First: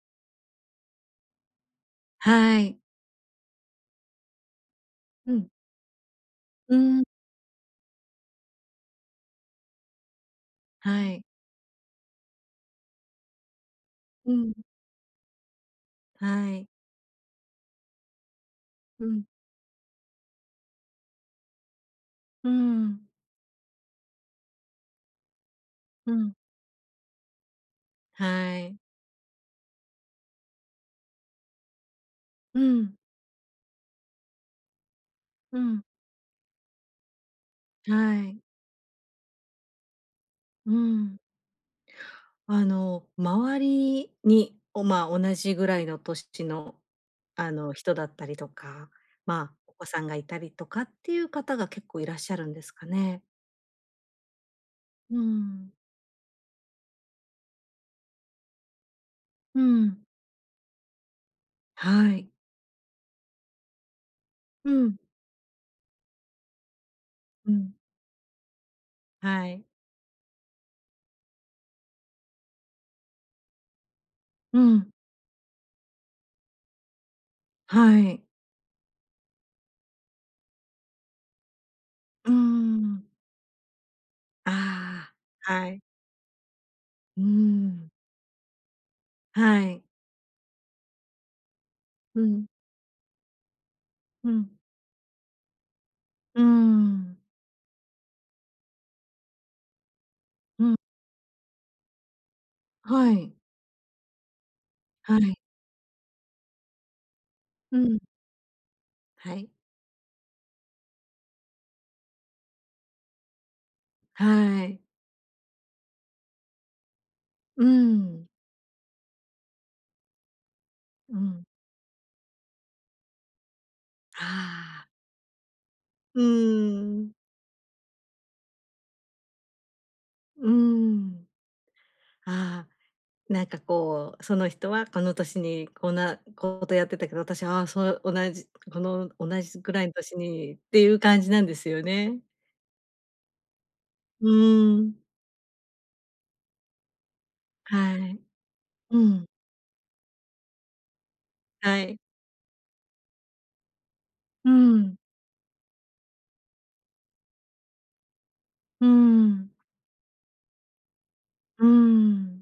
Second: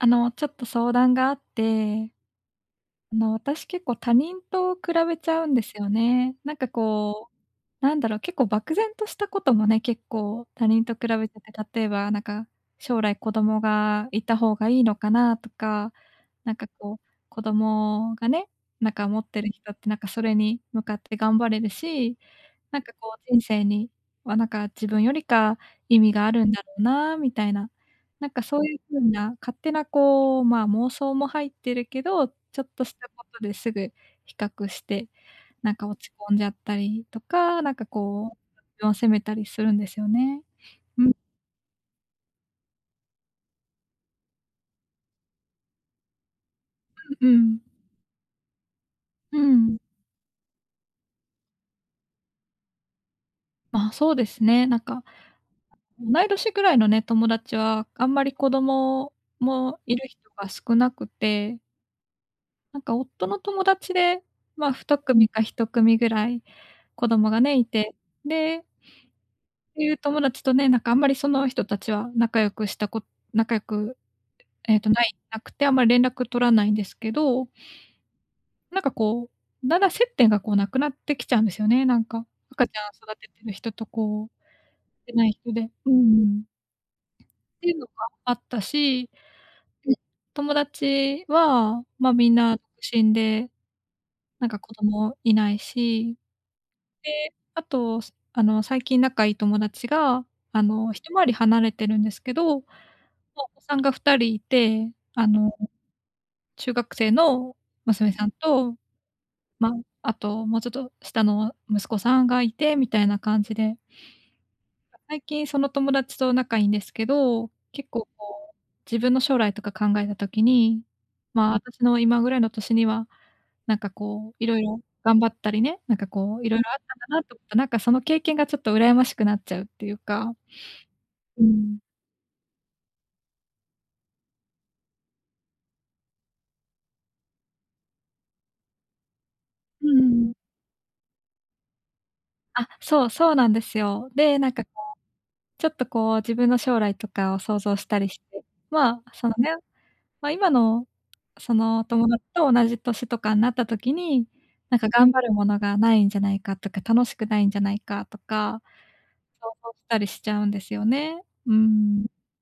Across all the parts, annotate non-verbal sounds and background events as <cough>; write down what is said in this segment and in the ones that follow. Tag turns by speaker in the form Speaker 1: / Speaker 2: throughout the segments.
Speaker 1: あの、ちょっと相談があって。
Speaker 2: はい。
Speaker 1: あの私、結構他人と比べち
Speaker 2: う
Speaker 1: ゃう
Speaker 2: ん。
Speaker 1: んですよね。なんか
Speaker 2: うーん。
Speaker 1: こう、なんだろう、結構漠然としたこともね、結構他人と
Speaker 2: は
Speaker 1: 比
Speaker 2: い。
Speaker 1: べてて、例えばなんか、将来子供がい
Speaker 2: う
Speaker 1: た
Speaker 2: ん。
Speaker 1: 方がいいのかなとか、
Speaker 2: は
Speaker 1: なんか
Speaker 2: い。
Speaker 1: こう、子供がね、なん
Speaker 2: う
Speaker 1: か持
Speaker 2: ん。
Speaker 1: ってる人ってなんかそれに向かって頑張れるし、
Speaker 2: うー
Speaker 1: なんか
Speaker 2: ん。
Speaker 1: こう、人生にはなんか自分よりか意
Speaker 2: う
Speaker 1: 味があ
Speaker 2: ん。
Speaker 1: るんだろうなみたいな。なんか
Speaker 2: は
Speaker 1: そう
Speaker 2: い。
Speaker 1: いう風な勝手なこう、まあ、妄想も入ってるけど、ち
Speaker 2: う
Speaker 1: ょっと
Speaker 2: ん。
Speaker 1: したことですぐ比較して、
Speaker 2: う
Speaker 1: なん
Speaker 2: ん。
Speaker 1: か落ち込んじゃったりとか、なんか
Speaker 2: は
Speaker 1: こ
Speaker 2: い。
Speaker 1: う <unintelligible> を責めたりするんですよね。
Speaker 2: う
Speaker 1: ん。
Speaker 2: ん。あの、周りに、おまあ、同じぐらいの年の、
Speaker 1: ん、う
Speaker 2: あ
Speaker 1: ん。
Speaker 2: の人だったりとか、
Speaker 1: う
Speaker 2: まあ、お
Speaker 1: ん。
Speaker 2: 子さんがいたりとかっていう方が結構いらっしゃるんですかね？
Speaker 1: まあ、そうですね。なんか、
Speaker 2: うん。
Speaker 1: 同い年ぐらいのね、友達はあんまり子供
Speaker 2: う
Speaker 1: もい
Speaker 2: ん。
Speaker 1: る人が少なくて。
Speaker 2: はい。
Speaker 1: なんか夫の友達でま、
Speaker 2: う
Speaker 1: ふ
Speaker 2: ん。
Speaker 1: たくみか1組ぐらい子供が
Speaker 2: う
Speaker 1: ね、い
Speaker 2: ん。
Speaker 1: て。で
Speaker 2: はい。
Speaker 1: ていう友達とね、なんかあんまりその人たちは仲良くしたこ仲良く、
Speaker 2: う
Speaker 1: ええと
Speaker 2: ん。
Speaker 1: ないなくてあんまり連絡取らないんですけど
Speaker 2: はい。
Speaker 1: なんかこう、だんだん接点がこうなくなってきちゃうんですよね。なんか、
Speaker 2: うー
Speaker 1: 赤ちゃん
Speaker 2: ん。
Speaker 1: 育ててる人とこう、
Speaker 2: あ
Speaker 1: てない人
Speaker 2: あ、は
Speaker 1: で。
Speaker 2: い。
Speaker 1: うんうん。
Speaker 2: うー
Speaker 1: ていうの
Speaker 2: ん。
Speaker 1: があったし、
Speaker 2: はい。
Speaker 1: うん。友達はま、
Speaker 2: う
Speaker 1: みん
Speaker 2: ん。
Speaker 1: な、独身で、
Speaker 2: う
Speaker 1: なん
Speaker 2: ん。
Speaker 1: か子供いないし。
Speaker 2: うーん。
Speaker 1: で、あとす、あの最近仲良い友達が、あ
Speaker 2: うん。
Speaker 1: の1回り離れてるんですけど、もう
Speaker 2: はい。
Speaker 1: お子さんが2人いて、
Speaker 2: は
Speaker 1: あ
Speaker 2: い。
Speaker 1: の中学生の
Speaker 2: うん。
Speaker 1: 娘さんと
Speaker 2: はい。
Speaker 1: ま、あともうちょっと下の息子さんがいてみたいな感じで。
Speaker 2: はい。
Speaker 1: 最近その友達と仲いいんですけど、
Speaker 2: うー
Speaker 1: 結構
Speaker 2: ん。
Speaker 1: こう自分の将来とか考えた時に、
Speaker 2: うん。
Speaker 1: ま、私の今ぐらいの年には、なんかこう色々
Speaker 2: ああ。
Speaker 1: 頑張ったりね、なんか
Speaker 2: うー
Speaker 1: こう色々あったん
Speaker 2: ん。
Speaker 1: だなと思った、なんかその経験がちょっと羨ましくなっちゃうっていうか。
Speaker 2: うーん。
Speaker 1: うん。
Speaker 2: ああ、なんかこう、その人はこの年にこんなこうとやってたけど、私はそう同じこの同じぐら
Speaker 1: う
Speaker 2: いの
Speaker 1: ー
Speaker 2: 年
Speaker 1: ん。
Speaker 2: にっていう感じなんですよね。
Speaker 1: あ、そう、そうなんですよ。
Speaker 2: う
Speaker 1: で、なんか、こ
Speaker 2: ーん。
Speaker 1: う、ちょっと、こう、自分の将来とかを想像し
Speaker 2: は
Speaker 1: たり
Speaker 2: い。
Speaker 1: して。
Speaker 2: う
Speaker 1: まあ、そ
Speaker 2: ん。
Speaker 1: のね、ま、今の、そ
Speaker 2: は
Speaker 1: の、お
Speaker 2: い。
Speaker 1: 友達と同じ年とかになった時に、
Speaker 2: う
Speaker 1: なんか
Speaker 2: ん。
Speaker 1: 頑張るものが無いんじゃないかとか、楽しくないんじゃないかとか、
Speaker 2: うー
Speaker 1: 想
Speaker 2: ん。
Speaker 1: 像したりしちゃうんですよね、うー
Speaker 2: うー
Speaker 1: ん。
Speaker 2: ん。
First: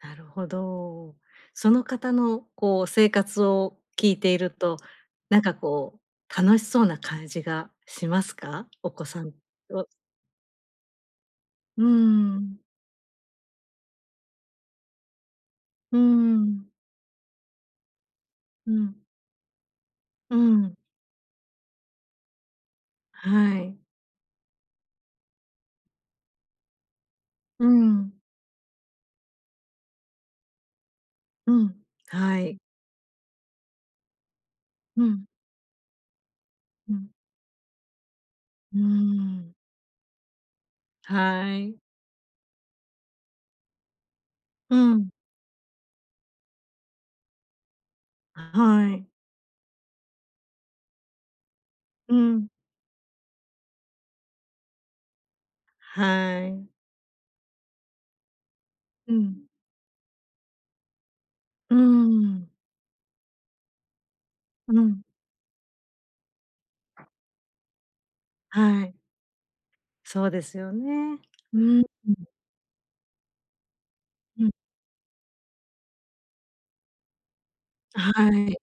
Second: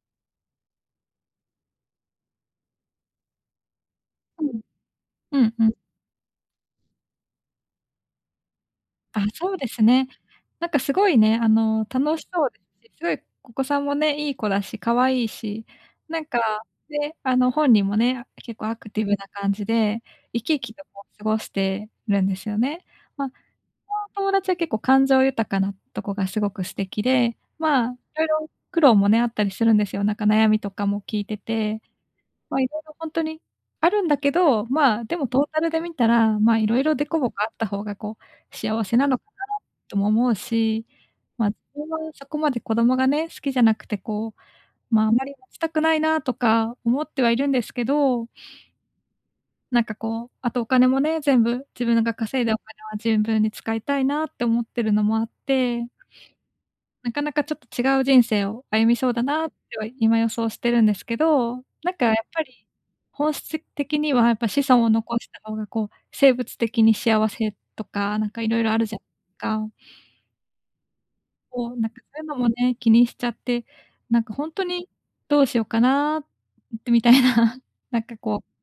Speaker 2: なるほど。その方の、こう、生活を聞いてい
Speaker 1: う
Speaker 2: る
Speaker 1: ん。
Speaker 2: と、
Speaker 1: う
Speaker 2: なん
Speaker 1: ん
Speaker 2: か、
Speaker 1: うん。
Speaker 2: こう、楽しそうな感じがしますか？お子
Speaker 1: あ、
Speaker 2: さん
Speaker 1: そうです
Speaker 2: を
Speaker 1: ね。なんか、すごいね、あ
Speaker 2: う
Speaker 1: の、
Speaker 2: ー
Speaker 1: 楽しそう
Speaker 2: ん。
Speaker 1: ですし、すごいお子さんもね、いい子だし可愛いし、
Speaker 2: うー
Speaker 1: なんか、
Speaker 2: ん。
Speaker 1: ね、あの、本人もね、あ、結構
Speaker 2: う
Speaker 1: アク
Speaker 2: ん。
Speaker 1: ティブな感じで、
Speaker 2: うー
Speaker 1: 生き生き
Speaker 2: ん。
Speaker 1: と、こう、過ごしてるんですよね。ま、そ
Speaker 2: はい。
Speaker 1: の友達は結構感情豊かなとこがすごく素敵で、
Speaker 2: うー
Speaker 1: まあ、
Speaker 2: ん。
Speaker 1: 色々苦労もね、あったりするんですよ。なんか、悩みとかも聞いて
Speaker 2: うん、
Speaker 1: て。
Speaker 2: は
Speaker 1: ま
Speaker 2: い。
Speaker 1: あ、色々ほんとにあるんだけど、まあ、
Speaker 2: う
Speaker 1: でも
Speaker 2: ん。
Speaker 1: トータルで見たら、まあ、色
Speaker 2: う
Speaker 1: 々デ
Speaker 2: ん。
Speaker 1: コボコあった方が、こう、
Speaker 2: うー
Speaker 1: 幸せなのかな
Speaker 2: ん。
Speaker 1: とも思うし、ま、
Speaker 2: はい。
Speaker 1: <unintelligible> そこまで子供がね、好きじゃなくて、こ
Speaker 2: う
Speaker 1: う、ま、
Speaker 2: ん。
Speaker 1: あまり持ちたくないなとか思ってはいるんですけど
Speaker 2: ん、
Speaker 1: <sniffs>
Speaker 2: はい。
Speaker 1: なんか、こう、あとお金もね、全部自分なが
Speaker 2: うー
Speaker 1: 稼い
Speaker 2: ん。
Speaker 1: だお金はぜんぶんに使いたいなって思ってるのもあって
Speaker 2: はい。
Speaker 1: <sniffs> なかなかちょっと違う人生を歩みそう
Speaker 2: う
Speaker 1: だな
Speaker 2: ん。
Speaker 1: っては、今、予想してるんですけど、
Speaker 2: うー
Speaker 1: なんか、やっぱ
Speaker 2: ん。
Speaker 1: り、本質的にはやっぱ子
Speaker 2: う
Speaker 1: 孫を
Speaker 2: ん。
Speaker 1: 残した方が、こう、生物的に幸せとか、なんか色々あ
Speaker 2: は
Speaker 1: るじ
Speaker 2: い。
Speaker 1: ゃか。
Speaker 2: そ
Speaker 1: <sniffs>
Speaker 2: うですよね。う、
Speaker 1: こう、
Speaker 2: うん。
Speaker 1: なんか、そういうのもね、気にしちゃって、なんか、
Speaker 2: う
Speaker 1: ほ
Speaker 2: ん。
Speaker 1: んとにどうしようかな、んん、ってみたいな、な
Speaker 2: あ、
Speaker 1: んか、
Speaker 2: は
Speaker 1: こう、
Speaker 2: い。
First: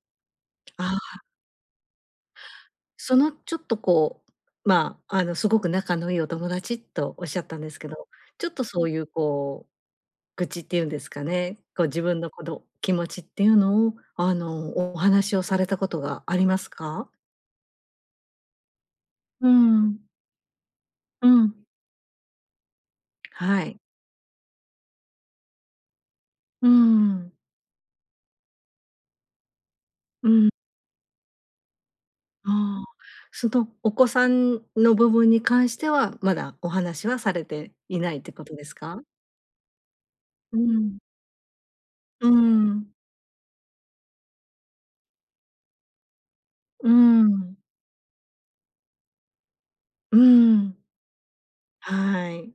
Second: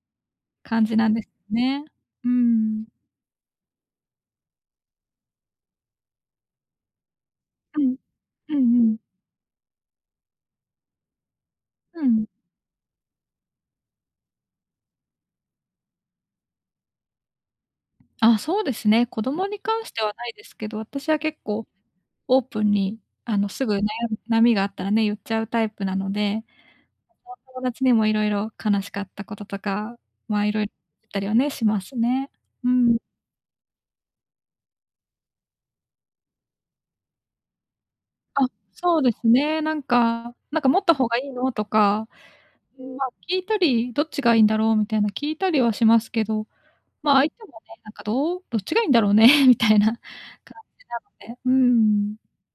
Speaker 1: 感
Speaker 2: あ
Speaker 1: じなんで
Speaker 2: あ。
Speaker 1: すね。うーん。
Speaker 2: その、ちょっと、こう、まあ、あの、すごく仲のいいお友達とおっしゃったんです
Speaker 1: う
Speaker 2: け
Speaker 1: ん、
Speaker 2: ど、ちょっ
Speaker 1: う
Speaker 2: と
Speaker 1: ん
Speaker 2: そ
Speaker 1: う
Speaker 2: う
Speaker 1: ん。
Speaker 2: ゆうこう、愚痴ってゆうんですかね、こう、
Speaker 1: う
Speaker 2: 自分
Speaker 1: ん。
Speaker 2: のこど気持ちっていうのを、あの、お話をされたことはありますか？
Speaker 1: あ、そうですね。子供
Speaker 2: うー
Speaker 1: に関して
Speaker 2: ん。
Speaker 1: はないですけど、私は
Speaker 2: う
Speaker 1: 結
Speaker 2: ん。
Speaker 1: 構オープンにあの、
Speaker 2: は
Speaker 1: すぐ、
Speaker 2: い。
Speaker 1: な悩みがあったらね言っちゃうタイプなので
Speaker 2: うーん。
Speaker 1: <unintelligible> 友達にも色々悲しかったこととか、
Speaker 2: う
Speaker 1: ま、
Speaker 2: ん。
Speaker 1: 色いったりはね、しますね。う
Speaker 2: ああ、
Speaker 1: ん。
Speaker 2: そのお子さんの部分に関してはまだお話はされていないってこ
Speaker 1: あ、
Speaker 2: とです
Speaker 1: そう
Speaker 2: か？
Speaker 1: ですね。なんか、
Speaker 2: う
Speaker 1: なんか持った
Speaker 2: ん。
Speaker 1: 方がいいのとか、
Speaker 2: うーん。
Speaker 1: ま、聞いたりどっちがいいんだろうみたいな聞いたりはしますけど、
Speaker 2: うー
Speaker 1: ま相手も
Speaker 2: ん。
Speaker 1: ね、なんかどう、どっちがいいんだろうね <chuckles> みたいな感
Speaker 2: うーん。
Speaker 1: じなので。うーん。
Speaker 2: はい。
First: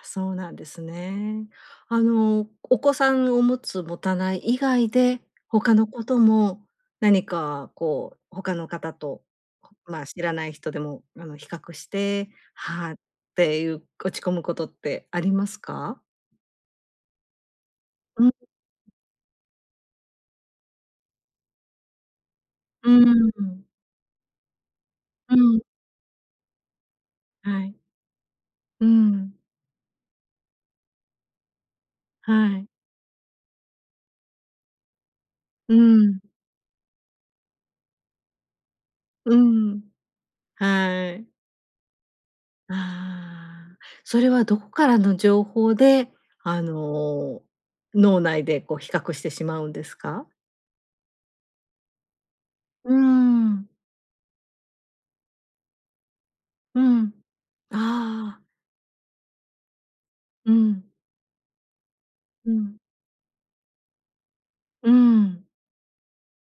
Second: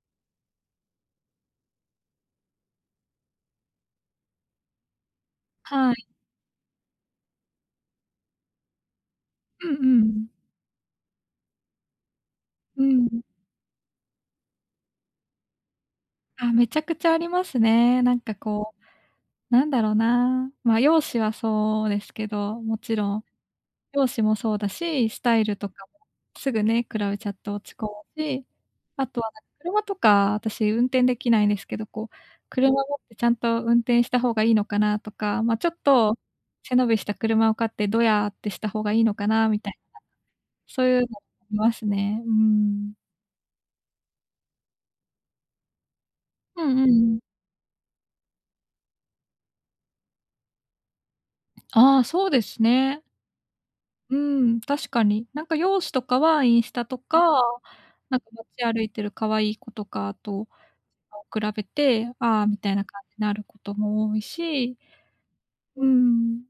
Speaker 2: あ、そうなんですね。あの、お子さんを持つ持たない以外で、他の
Speaker 1: はい。
Speaker 2: ことも何かこう、他の方と
Speaker 1: うんう
Speaker 2: ま、知
Speaker 1: ん。
Speaker 2: らない人でもあの比較して、
Speaker 1: う
Speaker 2: はっ
Speaker 1: ん。
Speaker 2: ていう落ち込むことってありますか？
Speaker 1: あ、めちゃくちゃありますね。なん
Speaker 2: うん。
Speaker 1: かこう、
Speaker 2: <unintelligible>
Speaker 1: なんだろうな、ま、容姿はそうですけども
Speaker 2: う
Speaker 1: ちろん。
Speaker 2: ーん。
Speaker 1: 容姿もそうだし、ス
Speaker 2: う
Speaker 1: タイル
Speaker 2: ん。
Speaker 1: とかもすぐね比べちゃって
Speaker 2: は
Speaker 1: 落ち
Speaker 2: い。
Speaker 1: 込むし、
Speaker 2: うー
Speaker 1: あとは
Speaker 2: ん。
Speaker 1: な、車とか私運転できないんですけど、こう、
Speaker 2: はい。
Speaker 1: 車持ってちゃんと運転した方がいいのかなとか、ま、ちょ
Speaker 2: う
Speaker 1: っと
Speaker 2: ん。
Speaker 1: 背伸びした車を買ってどやってした方がいいのか
Speaker 2: う
Speaker 1: なみたいな。
Speaker 2: ん、
Speaker 1: そういうの
Speaker 2: はい。
Speaker 1: <unintelligible> ますね。うーん。
Speaker 2: ああ、それはどこからの情報であ
Speaker 1: うんうんうん。
Speaker 2: の、脳内でこう比較してしまうんですか？
Speaker 1: ああ、そうです
Speaker 2: うー
Speaker 1: ね。
Speaker 2: ん。
Speaker 1: うん、確かに。なんか容姿とかはインス
Speaker 2: う
Speaker 1: タと
Speaker 2: ん。
Speaker 1: か、なんか
Speaker 2: ああ。
Speaker 1: 街歩いてる可愛い子とかと
Speaker 2: うん。
Speaker 1: そう比べて、ああ、
Speaker 2: う
Speaker 1: みたい
Speaker 2: ん。
Speaker 1: な感じになることも多いし
Speaker 2: うん。
Speaker 1: うん。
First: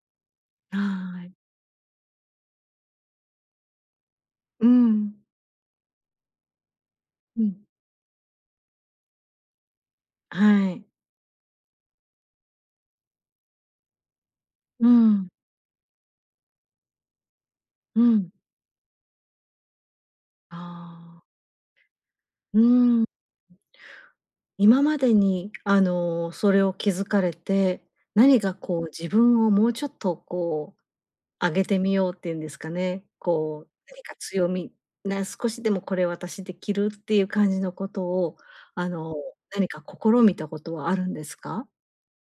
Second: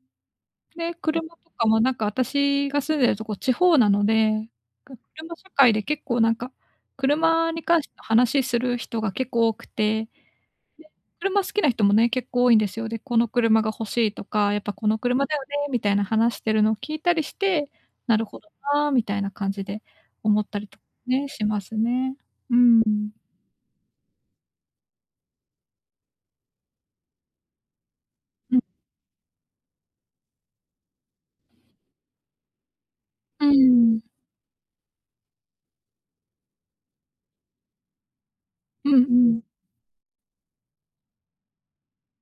Speaker 2: は
Speaker 1: で、
Speaker 2: い。
Speaker 1: 車とかもなんか私が住んでるとこ地方なので、
Speaker 2: うん。
Speaker 1: 車社会で結構なんか、
Speaker 2: う
Speaker 1: 車
Speaker 2: ん。
Speaker 1: に関しての話する人が結構多くて。で、
Speaker 2: はい。
Speaker 1: 車好きな人もね、結構多いんですよ。で、この車が欲しいとか、やっぱこ
Speaker 2: う
Speaker 1: の車
Speaker 2: ん。
Speaker 1: だよねみたいな話してるのを聞いたりして、
Speaker 2: う
Speaker 1: なる
Speaker 2: ん。
Speaker 1: ほどな、みたいな感じで思ったりとか
Speaker 2: ああ。
Speaker 1: ね、しますね。う
Speaker 2: う
Speaker 1: んう
Speaker 2: ん。
Speaker 1: ん。
Speaker 2: 今までにあの、それを気づかれて、何か
Speaker 1: うん。
Speaker 2: こう自分をもうちょっとこう上げてみようっていうんですかね、
Speaker 1: うん
Speaker 2: こう
Speaker 1: うん。
Speaker 2: 何か強みな、少しでもこれ私できるっていう感じのことを、あ
Speaker 1: うん
Speaker 2: の
Speaker 1: うん。
Speaker 2: 何か試みたことはあるんですか？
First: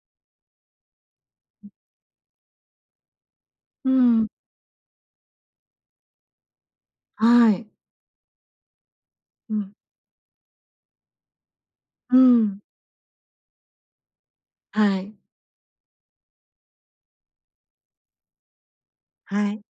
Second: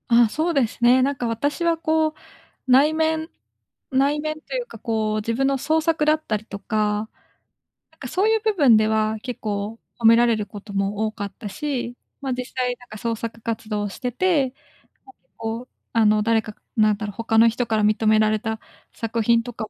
Speaker 1: あ、そうですね。なんか私
Speaker 2: ん。
Speaker 1: はこう内面
Speaker 2: う
Speaker 1: 内
Speaker 2: ん。
Speaker 1: 面というかこう自分の創作だったりとか、
Speaker 2: はい。
Speaker 1: なんかそういう部分では結
Speaker 2: うん。
Speaker 1: 構褒められることも多かったし、
Speaker 2: う
Speaker 1: ま、実
Speaker 2: ん。
Speaker 1: 際、なんか、創作活動をしてて、
Speaker 2: は
Speaker 1: ま、
Speaker 2: い。
Speaker 1: 結構あの誰かなんだろう、他の人から認められた作品
Speaker 2: は
Speaker 1: と
Speaker 2: い。
Speaker 1: か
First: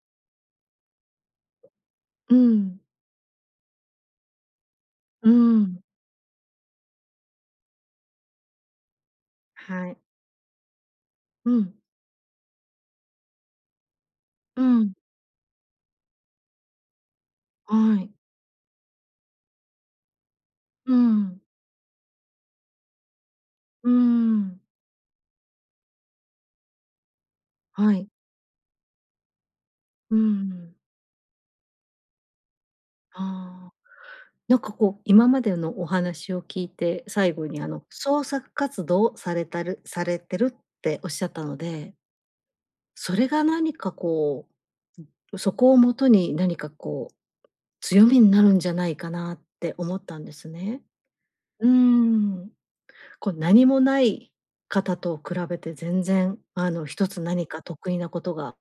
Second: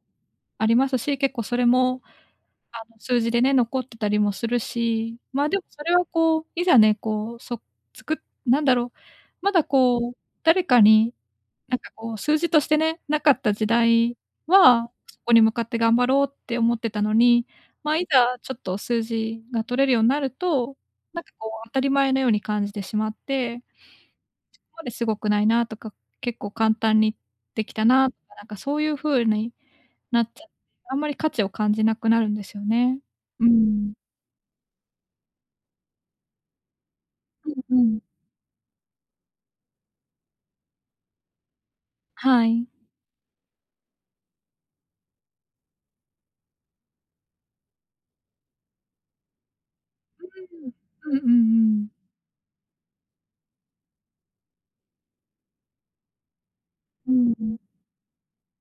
Speaker 1: ありますし、結構それも
Speaker 2: う
Speaker 1: あ
Speaker 2: ん。
Speaker 1: の数字でね、残ってたりもするし。
Speaker 2: う
Speaker 1: ま、でも
Speaker 2: ん。
Speaker 1: それはこう、いざね、こうそつくっなんだろう、まだ
Speaker 2: はい。
Speaker 1: こう、誰かに、
Speaker 2: う
Speaker 1: な
Speaker 2: ん。
Speaker 1: んかこう、数字としてね、なかった時代
Speaker 2: う
Speaker 1: は、
Speaker 2: ん。
Speaker 1: そこに向かって頑張ろうって思ってたのに、
Speaker 2: は
Speaker 1: ま、い
Speaker 2: い。
Speaker 1: ざちょっと数字が取れるようになると、
Speaker 2: う
Speaker 1: なんか
Speaker 2: ん。
Speaker 1: こう、当たり前のように感じてしまって
Speaker 2: うーん。
Speaker 1: そこまですごくないなとか、結構簡単にできた
Speaker 2: はい。
Speaker 1: な、か、なんか、そういう風に
Speaker 2: う
Speaker 1: なっちゃっ
Speaker 2: ん。
Speaker 1: あんまり価値を感じなくなるんですよね。う
Speaker 2: ああ、
Speaker 1: ん。
Speaker 2: なんかこう今までのお話を聞いて、最後にあ
Speaker 1: うんう
Speaker 2: の
Speaker 1: ん。
Speaker 2: 創作活動されたるされてるっておっしゃったので
Speaker 1: はい。
Speaker 2: それが何かこう、うん、そこをもとに何かこう、強みになるんじゃないかなって思ったん
Speaker 1: う
Speaker 2: ですね。
Speaker 1: ううん、うんう
Speaker 2: うー
Speaker 1: んうん。
Speaker 2: ん、こう何もない方と比べて全然あの一
Speaker 1: う
Speaker 2: つ
Speaker 1: んう
Speaker 2: 何
Speaker 1: ん。
Speaker 2: か得意なことが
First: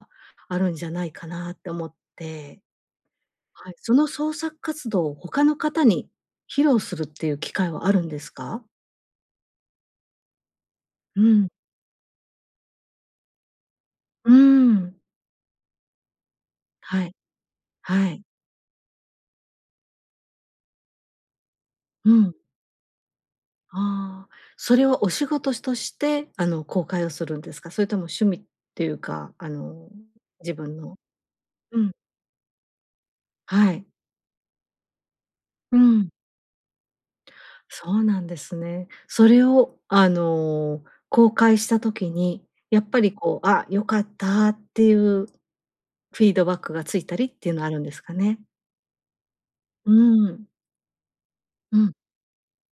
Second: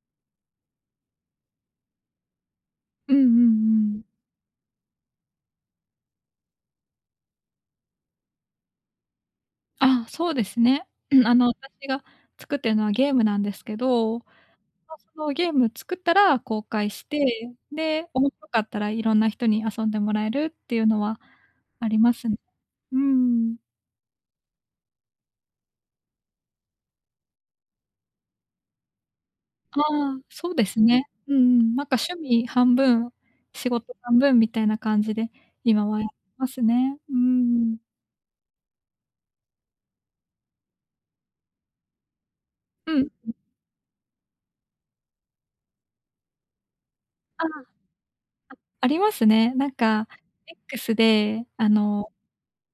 Speaker 2: あるんじゃないかなと思って。
Speaker 1: うんうん
Speaker 2: はい、そ
Speaker 1: うん。
Speaker 2: の創作活動を他の方に披露するっていう機会はあるんですか？
Speaker 1: あ、そうですね。
Speaker 2: う
Speaker 1: うん、あ
Speaker 2: ん。
Speaker 1: の、私が作ってるのはゲームなんですけど、こ
Speaker 2: うーん。
Speaker 1: のそのゲーム作ったら公開
Speaker 2: は
Speaker 1: し
Speaker 2: い。
Speaker 1: て、
Speaker 2: は
Speaker 1: で、
Speaker 2: い。
Speaker 1: 面白かったら色んな人に遊んでもらえるっていうのはあり
Speaker 2: う
Speaker 1: ます。う
Speaker 2: ん。
Speaker 1: ーん。
Speaker 2: ああ。それはお仕事としてあの公開をするんですか？それとも趣味っていうか、あ
Speaker 1: あ
Speaker 2: の
Speaker 1: あ、そ
Speaker 2: 自
Speaker 1: うで
Speaker 2: 分
Speaker 1: す
Speaker 2: の
Speaker 1: ね。うんうん。
Speaker 2: う
Speaker 1: なん
Speaker 2: ん。
Speaker 1: か趣味半分、仕
Speaker 2: はい。
Speaker 1: 事半分みたいな感じで
Speaker 2: う
Speaker 1: 今はやっ
Speaker 2: ん。
Speaker 1: てますね。うーん。
Speaker 2: そうなんですね。それをあの、公開した時に、やっ
Speaker 1: う
Speaker 2: ぱ
Speaker 1: ん。
Speaker 2: りこう、あ、良かったっていうフィードバックがついたりっ
Speaker 1: ああ、
Speaker 2: ていうの
Speaker 1: あ、
Speaker 2: はあるんですかね？
Speaker 1: ありますね。なん
Speaker 2: う
Speaker 1: か
Speaker 2: ん。
Speaker 1: X で、あ
Speaker 2: うん。
Speaker 1: の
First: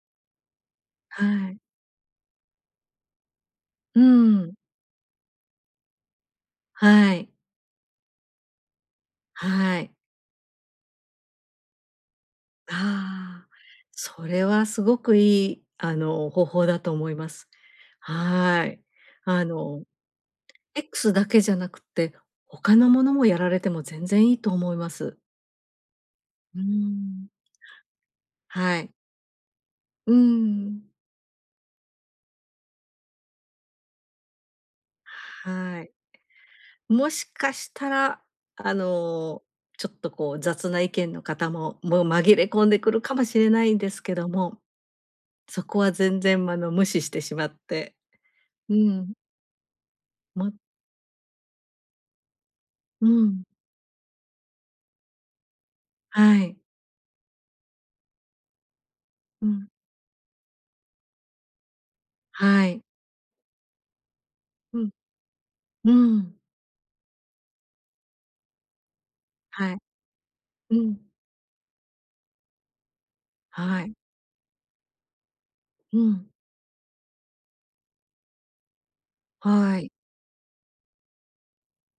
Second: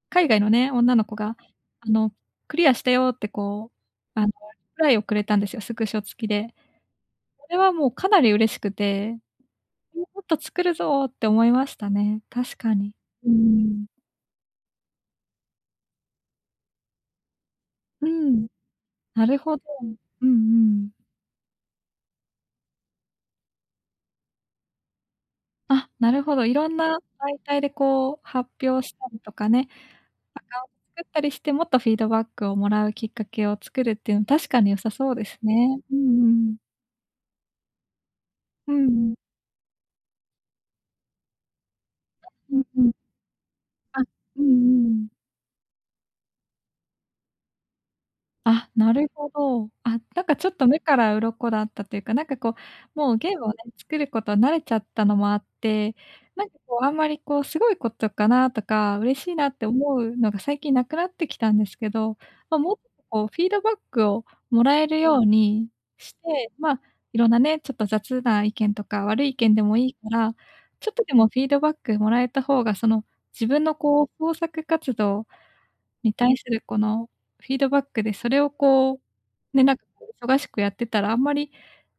Speaker 1: 海外のね、女の子
Speaker 2: は
Speaker 1: が、
Speaker 2: い。
Speaker 1: あの、クリアしたよ、ってこ
Speaker 2: う
Speaker 1: う、あの、リ
Speaker 2: ん。
Speaker 1: プライをくれたんですよ、スクショ付きで。
Speaker 2: はい。
Speaker 1: これはもうかなり嬉しくて。
Speaker 2: はい。
Speaker 1: <unintelligible> もっと作るぞって思いましたね、確かに。うー
Speaker 2: ああ、
Speaker 1: ん。
Speaker 2: それはすごくいい、あの、方法だと思います。
Speaker 1: うん、
Speaker 2: はい。
Speaker 1: なる
Speaker 2: あ
Speaker 1: ほど。
Speaker 2: の
Speaker 1: うんうん。
Speaker 2: X だけじゃなくって、他のものもやられても全然いいと思います。
Speaker 1: あ、なるほど。い
Speaker 2: うー
Speaker 1: ろんな
Speaker 2: ん。
Speaker 1: 媒体でこう発
Speaker 2: は
Speaker 1: 表
Speaker 2: い。
Speaker 1: したりとかね、
Speaker 2: うー
Speaker 1: アカウン
Speaker 2: ん。
Speaker 1: 作ったりして、もっとフィードバックをもらうきっかけを作るっていうの、確かに良さそうですね。
Speaker 2: はい。
Speaker 1: うんうんうん。
Speaker 2: もしかしたら
Speaker 1: う
Speaker 2: あ
Speaker 1: んうん。
Speaker 2: の、ちょっとこう雑な意見の方も、もう
Speaker 1: あ、
Speaker 2: 紛れ
Speaker 1: うん
Speaker 2: 込んで
Speaker 1: うん。
Speaker 2: くるかもしれないんで
Speaker 1: あ、
Speaker 2: すけど
Speaker 1: うんう
Speaker 2: も。
Speaker 1: んうん。
Speaker 2: そこは全然、まの無視してしまって、
Speaker 1: あ、
Speaker 2: う
Speaker 1: なる
Speaker 2: ん。
Speaker 1: ほど。あ、なんかちょ
Speaker 2: ま
Speaker 1: っと目から鱗っこだったというか、なんかこう、
Speaker 2: う
Speaker 1: もうゲー
Speaker 2: ん。
Speaker 1: ムをね、作ることは慣れちゃったのもあって、
Speaker 2: は
Speaker 1: なんか
Speaker 2: い。
Speaker 1: こう、あんまりこう、すごいことかなとか、嬉しいな
Speaker 2: う
Speaker 1: って
Speaker 2: ん。
Speaker 1: 思うのが、最近なくなってきたんですけど。ま、
Speaker 2: は
Speaker 1: もっ、
Speaker 2: い。
Speaker 1: こうフィードバックをもら
Speaker 2: う
Speaker 1: え
Speaker 2: ん。
Speaker 1: るように
Speaker 2: う
Speaker 1: し
Speaker 2: ん。
Speaker 1: て、ま、いろんなね、ちょっと雑な意見とか、悪い意見で
Speaker 2: は
Speaker 1: も
Speaker 2: い。
Speaker 1: いいから、
Speaker 2: う
Speaker 1: ちょっと
Speaker 2: ん。
Speaker 1: でもフィードバックもらえた方が、その自分の
Speaker 2: はい。
Speaker 1: こう創作活動
Speaker 2: う
Speaker 1: に
Speaker 2: ん。
Speaker 1: 対する、このフィードバックでそれをこう、ね、なん
Speaker 2: は
Speaker 1: か
Speaker 2: い。
Speaker 1: こう忙しくやってたら、あんまり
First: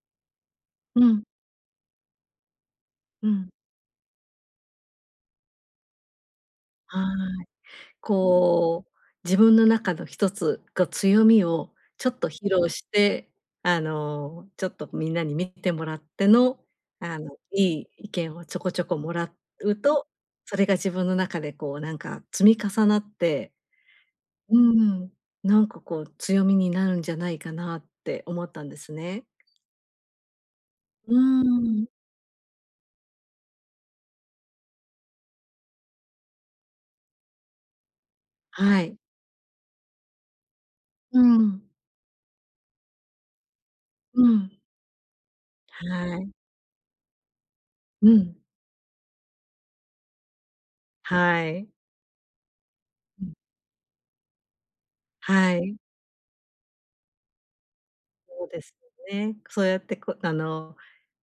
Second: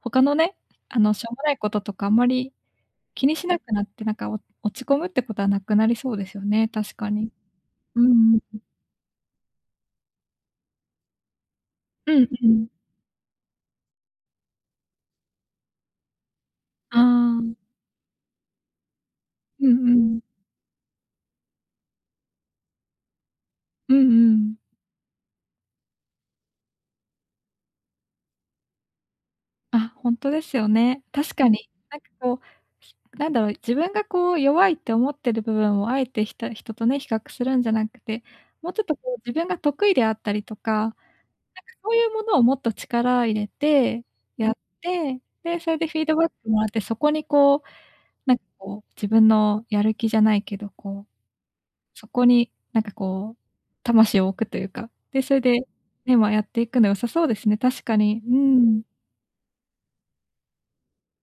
Speaker 1: 他のね、あ
Speaker 2: う
Speaker 1: の
Speaker 2: ん。
Speaker 1: しょうもないこととか、あんまり気
Speaker 2: う
Speaker 1: にし
Speaker 2: ん。
Speaker 1: なくなって、なんかお落ち込むってことはなくなりそうですよね、確
Speaker 2: は
Speaker 1: かに。
Speaker 2: い。
Speaker 1: うんうんうん。
Speaker 2: こう自分の中の一つ、こう強みをちょっ
Speaker 1: うん
Speaker 2: と
Speaker 1: う
Speaker 2: 披
Speaker 1: ん。
Speaker 2: 露して、あのちょっとみんなに見てもらっての、
Speaker 1: あ
Speaker 2: あの
Speaker 1: あ。
Speaker 2: いい意見をちょこちょこもら
Speaker 1: うん
Speaker 2: う
Speaker 1: う
Speaker 2: と、
Speaker 1: ん。
Speaker 2: それが自分の中でこう、なんか積み重なって。
Speaker 1: うんう
Speaker 2: う
Speaker 1: ん。
Speaker 2: ーん、なんかこう、強みになるんじゃないかなって思ったんですね。
Speaker 1: あ、ほんとですよね。
Speaker 2: うー
Speaker 1: 確かに。
Speaker 2: ん。
Speaker 1: なんかこう、なんだろう、自分がこう弱いって思ってる部分を、あえてひた人とね、比較するんじゃなくて、もうち
Speaker 2: は
Speaker 1: ょっと
Speaker 2: い。
Speaker 1: こう、自分が得意であったりとか、なんか
Speaker 2: うん。
Speaker 1: そういうものを、もっと力入れて
Speaker 2: う
Speaker 1: や
Speaker 2: ん。
Speaker 1: って、で、それでフィード
Speaker 2: は
Speaker 1: バッ
Speaker 2: い。
Speaker 1: クもらって、そこにこう、
Speaker 2: うん。
Speaker 1: なんかこう自分のやる気じゃないけど、こう、
Speaker 2: はい。
Speaker 1: そこに、なんか
Speaker 2: う
Speaker 1: こ
Speaker 2: ん。
Speaker 1: う、魂を置くというか。で、それ
Speaker 2: は
Speaker 1: で、
Speaker 2: い。
Speaker 1: ね、まあやっていくの良さそうですね。確かに。う
Speaker 2: そうです
Speaker 1: ん。
Speaker 2: よね。そうやってこう、あの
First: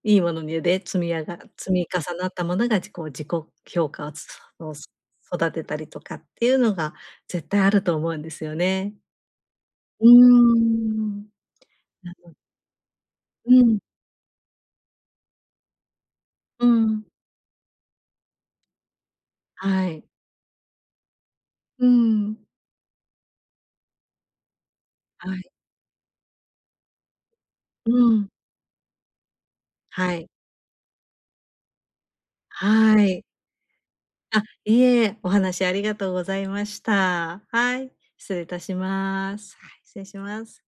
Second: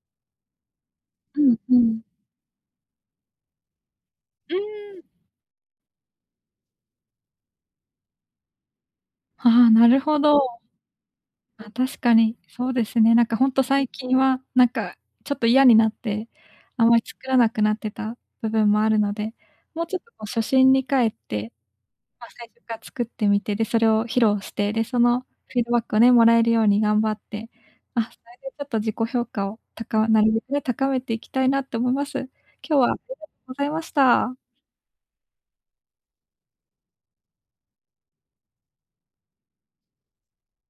Speaker 2: いいものにで積みあが
Speaker 1: うん
Speaker 2: 積
Speaker 1: う
Speaker 2: み
Speaker 1: ん。
Speaker 2: 重なったものが、ちこう自己評価つつ、
Speaker 1: うー
Speaker 2: を
Speaker 1: ん。
Speaker 2: 育てたりとかっていうのが、絶対あると思うんですよね。
Speaker 1: ああ、なる
Speaker 2: うー
Speaker 1: ほど。
Speaker 2: ん。
Speaker 1: あ、確
Speaker 2: な
Speaker 1: か
Speaker 2: の。
Speaker 1: に、そうですね。なんかほん
Speaker 2: う
Speaker 1: と
Speaker 2: ん。
Speaker 1: 最近は、なんかちょっと嫌になって、
Speaker 2: う
Speaker 1: あまり
Speaker 2: ん。
Speaker 1: 作らなくなってた部分もあるので、もう
Speaker 2: は
Speaker 1: ちょっ
Speaker 2: い。
Speaker 1: とこう初心に帰って、
Speaker 2: うー
Speaker 1: ま、
Speaker 2: ん。
Speaker 1: 最初から作ってみて、で、それを披露して、で、その
Speaker 2: はい。
Speaker 1: フィードバックをね、もらえるように頑張って、
Speaker 2: う
Speaker 1: あ、それ
Speaker 2: ん。
Speaker 1: でちょっと自己評価をたか
Speaker 2: は
Speaker 1: な
Speaker 2: い。
Speaker 1: るべくね、高めていきたいなと思います。今日は
Speaker 2: はい。
Speaker 1: <unintelligible> ございました。
Speaker 2: あ、いえ、お話ありがとうございました。はい、失礼いたします。はい、失礼します。